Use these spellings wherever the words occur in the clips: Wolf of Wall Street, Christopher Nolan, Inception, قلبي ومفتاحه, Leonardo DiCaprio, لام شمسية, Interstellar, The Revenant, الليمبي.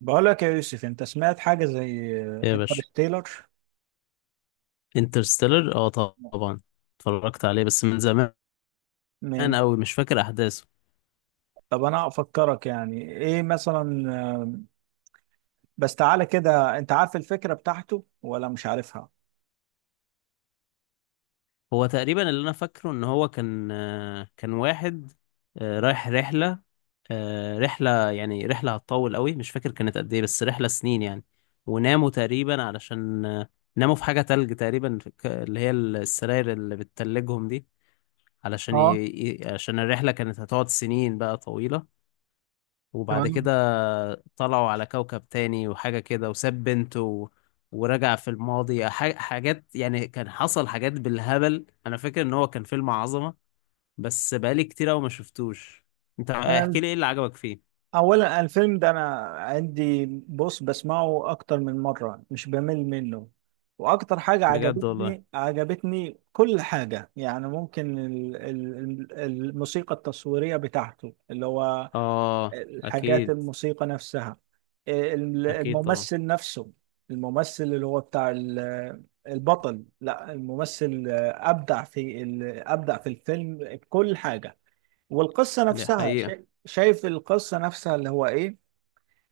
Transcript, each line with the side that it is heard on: right: بقولك يا يوسف، انت سمعت حاجة زي
left: يا باشا،
right: انترستيلر؟
left: انترستيلر اه، طبعا. اتفرجت عليه بس من زمان
right: من
left: قوي، مش فاكر احداثه.
right: طب انا افكرك، يعني ايه مثلا؟ بس تعالى كده، انت عارف الفكرة بتاعته ولا مش عارفها؟
left: هو تقريبا اللي انا فاكره ان هو كان كان واحد رايح رحله، رحله، يعني رحله هتطول قوي، مش فاكر كانت قد ايه، بس رحله سنين يعني. وناموا تقريبا علشان ناموا في حاجه تلج تقريبا في اللي هي السراير اللي بتتلجهم دي، علشان
right: اه.
left: عشان الرحله كانت هتقعد سنين بقى طويله. وبعد
right: تمام.
left: كده طلعوا على كوكب تاني وحاجة كده، وساب بنته ورجع في الماضي، حاجات يعني، كان حصل حاجات بالهبل. انا فاكر ان هو كان فيلم عظمة، بس بقالي كتير قوي ما شفتوش. انت
right: انا
left: احكي لي ايه اللي عجبك فيه.
right: اولا الفيلم ده، انا عندي، بص، بسمعه اكتر من مرة، مش بمل منه. واكتر حاجة
left: بجد والله؟
right: عجبتني كل حاجة يعني. ممكن الموسيقى التصويرية بتاعته، اللي هو
left: اه،
right: الحاجات
left: اكيد.
right: الموسيقى نفسها،
left: اكيد طبعا.
right: الممثل نفسه. الممثل اللي هو بتاع البطل، لا، الممثل أبدع في الفيلم، كل حاجة. والقصة
left: دي
right: نفسها،
left: حقيقة.
right: شايف القصة نفسها اللي هو إيه؟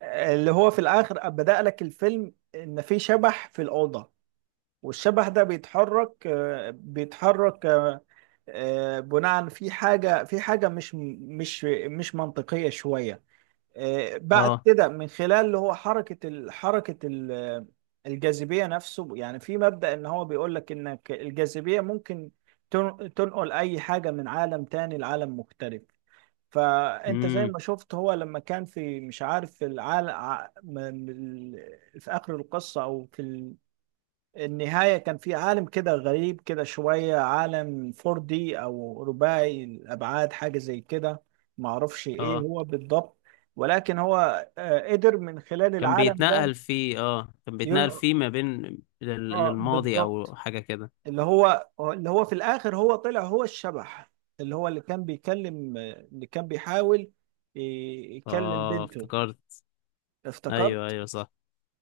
right: اللي هو في الآخر بدأ لك الفيلم، إن في شبح في الأوضة، والشبح ده بيتحرك بناء في حاجة مش منطقية شوية. بعد
left: اه.
right: كده من خلال اللي هو حركة الجاذبية نفسه، يعني في مبدأ، ان هو بيقول لك انك الجاذبية ممكن تنقل اي حاجة من عالم تاني لعالم مختلف. فانت زي
left: امم.
right: ما شفت، هو لما كان في، مش عارف، في العالم في اخر القصة او في النهاية، كان في عالم كده غريب كده شوية، عالم 4D أو رباعي الأبعاد، حاجة زي كده، معرفش إيه
left: اه
right: هو بالضبط. ولكن هو قدر من خلال
left: كان
right: العالم ده.
left: بيتنقل فيه، اه كان
right: ين...
left: بيتنقل فيه ما بين
right: آه،
left: للماضي
right: بالضبط.
left: او حاجة كده.
right: اللي هو في الآخر، هو طلع هو الشبح، اللي هو اللي كان بيكلم، اللي كان بيحاول يكلم
left: اه
right: بنته.
left: افتكرت. ايوه
right: افتكرت؟
left: ايوه صح،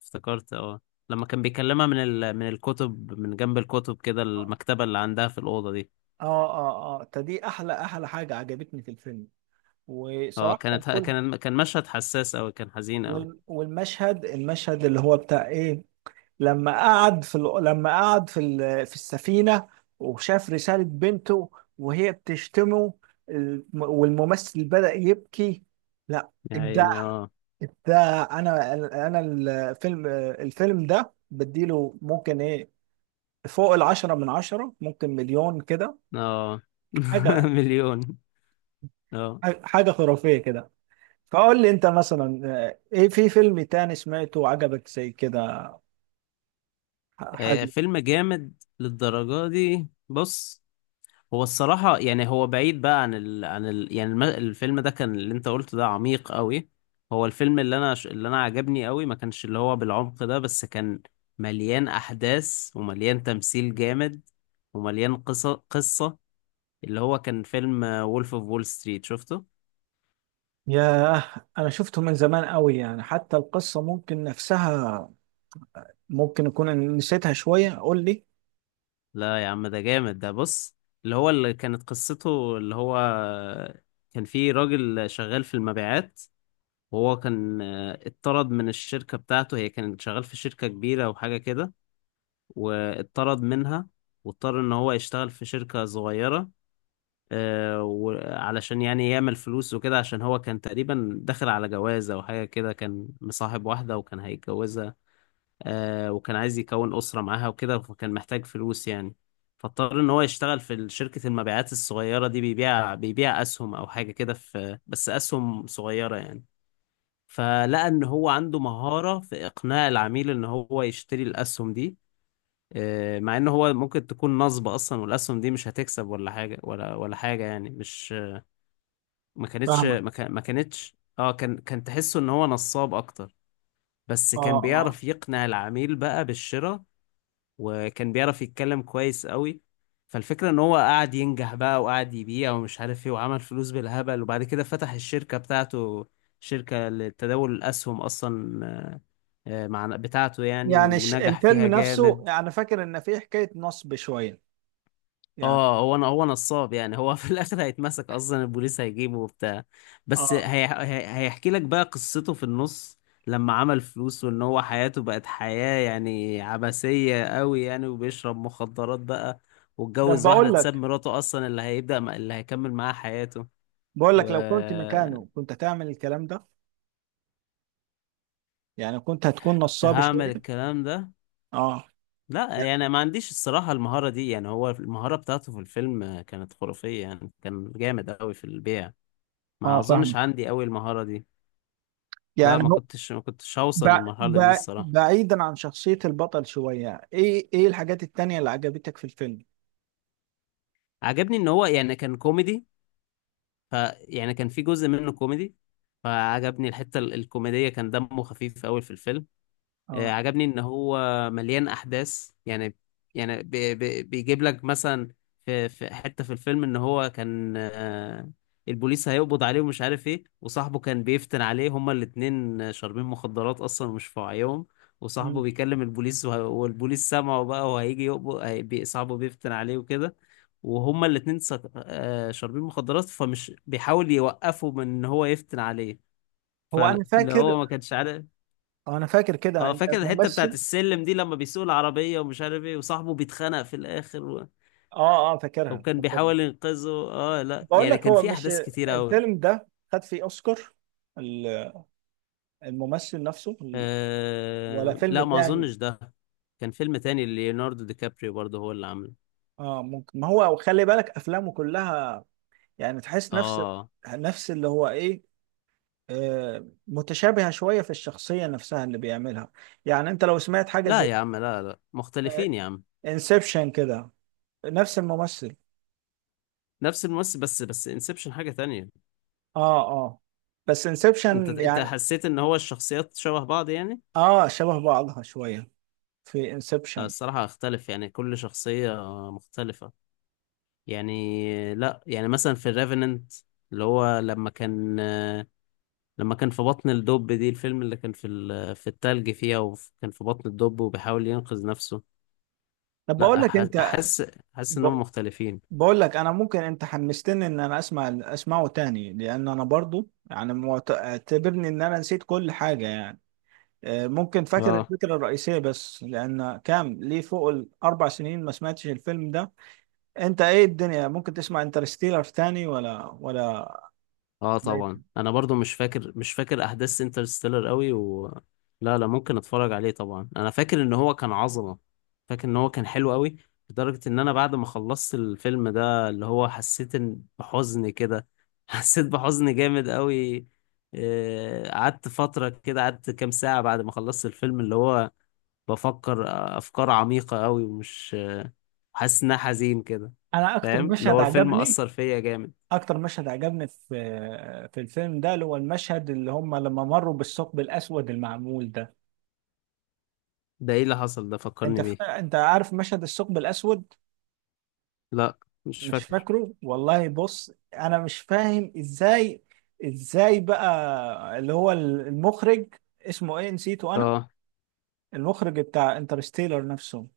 left: افتكرت اه. لما كان بيكلمها من ال... من الكتب، من جنب الكتب كده،
right: آه،
left: المكتبة اللي عندها في الأوضة دي.
right: آه، آه. دي أحلى أحلى حاجة عجبتني في الفيلم.
left: اه،
right: وصراحة كان
left: كانت
right: كل
left: كان كان مشهد حساس أوي، كان حزين أوي.
right: والمشهد اللي هو بتاع ايه، لما قعد في السفينة وشاف رسالة بنته وهي بتشتمه، والممثل بدأ يبكي. لا،
left: يا
right: ابداع.
left: عيني اه.
right: ابداع. انا الفيلم ده بديله ممكن ايه؟ فوق 10 من 10، ممكن مليون كده.
left: اه
right: حاجة
left: مليون. اه،
right: حاجة خرافية كده. فقول لي انت مثلا، ايه في فيلم تاني سمعته وعجبك زي كده، حاجة؟
left: فيلم جامد للدرجة دي؟ بص، هو الصراحة يعني هو بعيد بقى عن ال... عن ال... يعني الم... الفيلم ده كان، اللي انت قلته ده عميق قوي. هو الفيلم اللي انا، اللي انا عجبني قوي، ما كانش اللي هو بالعمق ده، بس كان مليان احداث ومليان تمثيل جامد، ومليان قصة. اللي هو كان فيلم وولف اوف وول ستريت، شفته؟
right: ياه، أنا شفته من زمان قوي، يعني حتى القصة ممكن نفسها، ممكن أكون نسيتها شوية. قول لي.
left: لا يا عم، ده جامد ده، بص. اللي هو اللي كانت قصته، اللي هو كان فيه راجل شغال في المبيعات، وهو كان اتطرد من الشركة بتاعته، هي كانت شغال في شركة كبيرة وحاجة كده، واتطرد منها. واضطر ان هو يشتغل في شركة صغيرة، وعلشان يعني يعمل فلوس وكده، عشان هو كان تقريبا داخل على جوازة او حاجة كده، كان مصاحب واحدة وكان هيتجوزها. وكان عايز يكون أسرة معاها وكده، فكان محتاج فلوس يعني. فاضطر ان هو يشتغل في شركة المبيعات الصغيرة دي، بيبيع اسهم او حاجة كده، في بس اسهم صغيرة يعني. فلقى ان هو عنده مهارة في اقناع العميل ان هو يشتري الاسهم دي، مع ان هو ممكن تكون نصبة اصلا، والاسهم دي مش هتكسب ولا حاجة، ولا حاجة يعني. مش ما كانتش
right: فاهمك.
left: ما كان- ما كانتش اه كان كان تحسه ان هو نصاب اكتر، بس
right: آه،
left: كان
right: آه.
left: بيعرف يقنع العميل بقى بالشراء. وكان بيعرف يتكلم كويس قوي. فالفكرة ان هو قعد ينجح بقى، وقعد يبيع ومش عارف ايه، وعمل فلوس بالهبل. وبعد كده فتح الشركة بتاعته، شركة لتداول الاسهم اصلا. مع بتاعته يعني،
right: يعني
left: ونجح
right: الفيلم
left: فيها
right: نفسه،
left: جامد.
right: يعني فاكر إن فيه حكاية نصب شوية، يعني.
left: اه، هو هو نصاب يعني، هو في الاخر هيتمسك اصلا، البوليس هيجيبه وبتاع. بس
right: آه،
left: هيحكي لك بقى قصته في النص، لما عمل فلوس، وان هو حياته بقت حياة يعني عبثية قوي يعني، وبيشرب مخدرات بقى،
right: ده
left: واتجوز واحدة،
right: بقول
left: تساب
right: لك
left: مراته اصلا، اللي هيبدأ اللي هيكمل معاها حياته.
right: بقول لك لو كنت
left: وكنت
right: مكانه، كنت هتعمل الكلام ده؟ يعني كنت هتكون نصاب
left: هعمل
right: شوية.
left: الكلام ده،
right: آه،
left: لا يعني ما عنديش الصراحة المهارة دي يعني. هو المهارة بتاعته في الفيلم كانت خرافية يعني، كان جامد قوي في البيع. ما
right: آه،
left: اظنش
right: فاهمك.
left: عندي قوي المهارة دي. لا
right: يعني
left: ما
right: هو،
left: كنتش ما كنتش هوصل للمرحلة دي الصراحة.
right: بعيدا عن شخصية البطل شوية، إيه الحاجات التانية اللي عجبتك في الفيلم؟
left: عجبني ان هو يعني كان كوميدي. ف يعني كان في جزء منه كوميدي. فعجبني الحتة الكوميدية، كان دمه خفيف قوي في الفيلم.
right: آه.
left: عجبني ان هو مليان احداث يعني. يعني بيجيب لك مثلا، في في حته في الفيلم ان هو كان، البوليس هيقبض عليه ومش عارف ايه، وصاحبه كان بيفتن عليه، هما الاتنين شاربين مخدرات اصلا ومش في وعيهم. وصاحبه
right: مم.
left: بيكلم البوليس، والبوليس سامعه بقى، وهيجي يقبض، صاحبه بيفتن عليه وكده. وهما الاتنين شاربين مخدرات، فمش بيحاول يوقفه من ان هو يفتن عليه.
right: هو انا
left: فاللي
right: فاكر
left: هو ما كانش عارف.
right: اه انا فاكر كده
left: اه
right: ان
left: فاكر الحتة بتاعت
right: الممثل.
left: السلم دي، لما بيسوق العربية ومش عارف ايه، وصاحبه بيتخانق في الآخر و...
right: اه، اه،
left: أو
right: فاكرها،
left: كان
right: فاكرها.
left: بيحاول ينقذه، اه لا
right: بقول
left: يعني
right: لك،
left: كان
right: هو
left: في
right: مش
left: أحداث كتيرة أوي.
right: الفيلم ده خد فيه اوسكار؟ ال- الممثل نفسه، ولا
left: آه...
right: فيلم
left: لا ما
right: تاني؟
left: أظنش ده. كان فيلم تاني ليوناردو دي كابريو برضه هو اللي عامله.
right: اه، ممكن. ما هو خلي بالك افلامه كلها، يعني تحس نفس
left: اه
right: نفس اللي هو ايه، آه، متشابهة شوية في الشخصية نفسها اللي بيعملها. يعني انت لو سمعت حاجة
left: لا
right: زي
left: يا عم، لا لا مختلفين يا عم.
right: انسبشن كده، نفس الممثل.
left: نفس الممثل، بس بس انسبشن حاجة تانية.
right: اه، اه، بس
left: انت
right: انسبشن
left: انت
right: يعني.
left: حسيت ان هو الشخصيات شبه بعض يعني؟
right: اه، شبه بعضها شوية في انسبشن.
left: الصراحة اختلف يعني، كل شخصية مختلفة يعني. لا يعني مثلا في الريفننت، اللي هو لما كان، لما كان في بطن الدب دي، الفيلم اللي كان في في التلج فيها، وكان في بطن الدب وبيحاول ينقذ نفسه.
right: طب بقول
left: لا
right: لك انت،
left: احس، احس
right: ب...
left: انهم مختلفين.
right: بقول لك انا ممكن، انت حمستني ان انا اسمعه تاني، لان انا برضو، يعني، اعتبرني ان انا نسيت كل حاجة يعني. ممكن فاكر
left: اه
right: الفكرة الرئيسية بس، لان كام ليه، فوق ال4 سنين ما سمعتش الفيلم ده. انت ايه الدنيا، ممكن تسمع انترستيلر تاني ولا؟
left: اه طبعا،
right: لا.
left: انا برضو مش فاكر، مش فاكر احداث انترستيلر قوي، و لا لا ممكن اتفرج عليه طبعا. انا فاكر ان هو كان عظمة، فاكر ان هو كان حلو قوي، لدرجة ان انا بعد ما خلصت الفيلم ده اللي هو حسيت بحزن كده حسيت بحزن جامد قوي. قعدت فترة كده، قعدت كام ساعة بعد ما خلصت الفيلم، اللي هو بفكر افكار عميقة قوي، ومش حاسس انها حزين كده.
right: انا اكتر
left: فاهم؟ اللي
right: مشهد
left: هو الفيلم
right: عجبني
left: اثر فيا جامد.
right: اكتر مشهد عجبني في الفيلم ده، اللي هو المشهد اللي هم لما مروا بالثقب الاسود المعمول ده.
left: ده ايه اللي حصل ده؟ فكرني بيه.
right: انت عارف مشهد الثقب الاسود؟
left: لا مش
right: مش
left: فاكر.
right: فاكره؟ والله بص، انا مش فاهم ازاي بقى اللي هو المخرج، اسمه ايه، نسيته انا،
left: اه
right: المخرج بتاع انترستيلر نفسه.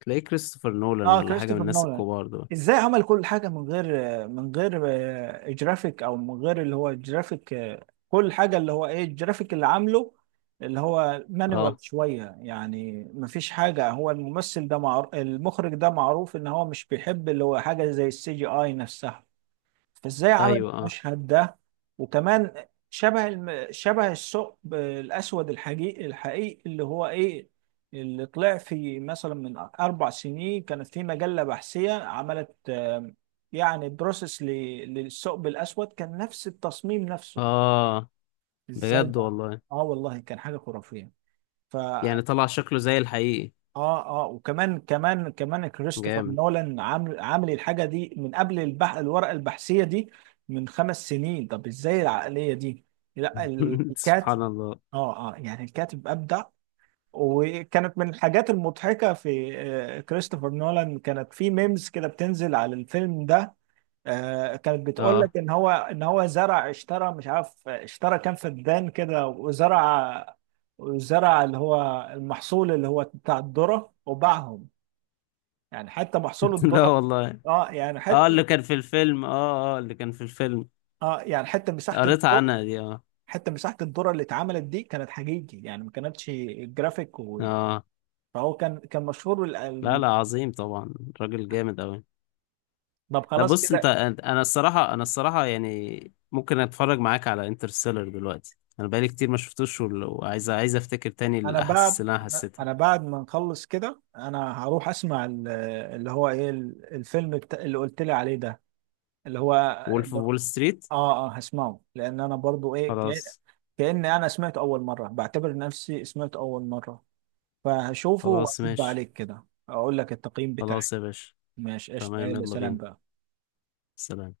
left: تلاقيه كريستوفر نولان
right: اه،
left: ولا حاجة من
right: كريستوفر
left: الناس
right: نولان.
left: الكبار دول.
right: ازاي عمل كل حاجه من غير جرافيك، او من غير اللي هو جرافيك، كل حاجه، اللي هو ايه الجرافيك اللي عامله اللي هو مانوال
left: اه
right: شويه يعني، مفيش حاجه. هو الممثل ده معروف، المخرج ده معروف ان هو مش بيحب اللي هو حاجه زي السي جي اي نفسها. فازاي عمل
left: ايوه اه
right: المشهد ده؟ وكمان شبه شبه الثقب الاسود الحقيقي، الحقيقي اللي هو ايه، اللي طلع في، مثلا، من 4 سنين كانت في مجله بحثيه عملت يعني بروسيس للثقب الاسود، كان نفس التصميم نفسه.
left: اه.
right: ازاي
left: بجد
right: بقى؟
left: والله؟
right: اه، والله كان حاجه خرافيه. ف
left: يعني طلع شكله زي الحقيقي.
right: اه، اه. وكمان كمان كمان كريستوفر
left: جامد.
right: نولان عامل الحاجه دي من قبل، الورقه البحثيه دي، من 5 سنين. طب ازاي العقليه دي؟ لا،
left: سبحان
right: الكاتب.
left: الله.
right: اه، اه، يعني الكاتب ابدع. وكانت من الحاجات المضحكه في كريستوفر نولان، كانت في ميمز كده بتنزل على الفيلم ده، كانت بتقول
left: اه
right: لك ان هو زرع، اشترى، مش عارف اشترى كام فدان كده، وزرع. اللي هو المحصول، اللي هو بتاع الذرة، وباعهم. يعني حتى محصول
left: لا
right: الذره،
left: والله.
right: اه، يعني
left: اه اللي
right: حتى،
left: كان في الفيلم، اه اه اللي كان في الفيلم،
right: اه، يعني حتى مساحه
left: قريت
right: الذره
left: عنها دي اه.
right: حتى مساحه الذره اللي اتعملت دي، كانت حقيقي، يعني ما كانتش جرافيك
left: اه
right: فهو كان مشهور،
left: لا لا، عظيم طبعا، راجل جامد اوي.
right: طب
left: لا
right: خلاص
left: بص،
right: كده.
left: انا الصراحه، انا الصراحه يعني ممكن اتفرج معاك على انترستيلر دلوقتي، انا بقالي كتير ما شفتوش، وعايز، عايز افتكر تاني
right: انا
left: الاحاسيس
right: بعد
left: اللي انا
right: انا
left: حسيتها.
right: أنا بعد ما نخلص كده، انا هروح اسمع اللي هو ايه الفيلم اللي قلت لي عليه ده، اللي هو
left: وولف
right: اللي...
left: اوف وول ستريت.
right: اه، اه، هسمعه، لان انا برضو، ايه،
left: خلاص.
right: كأني انا سمعته اول مره، بعتبر نفسي سمعته اول مره. فهشوفه
left: خلاص
right: وأرد
left: ماشي.
right: عليك كده، أقول لك التقييم بتاعي.
left: خلاص يا باشا.
right: ماشي، قشطة،
left: تمام،
right: يلا،
left: يلا
right: سلام
left: بينا.
right: بقى.
left: سلام.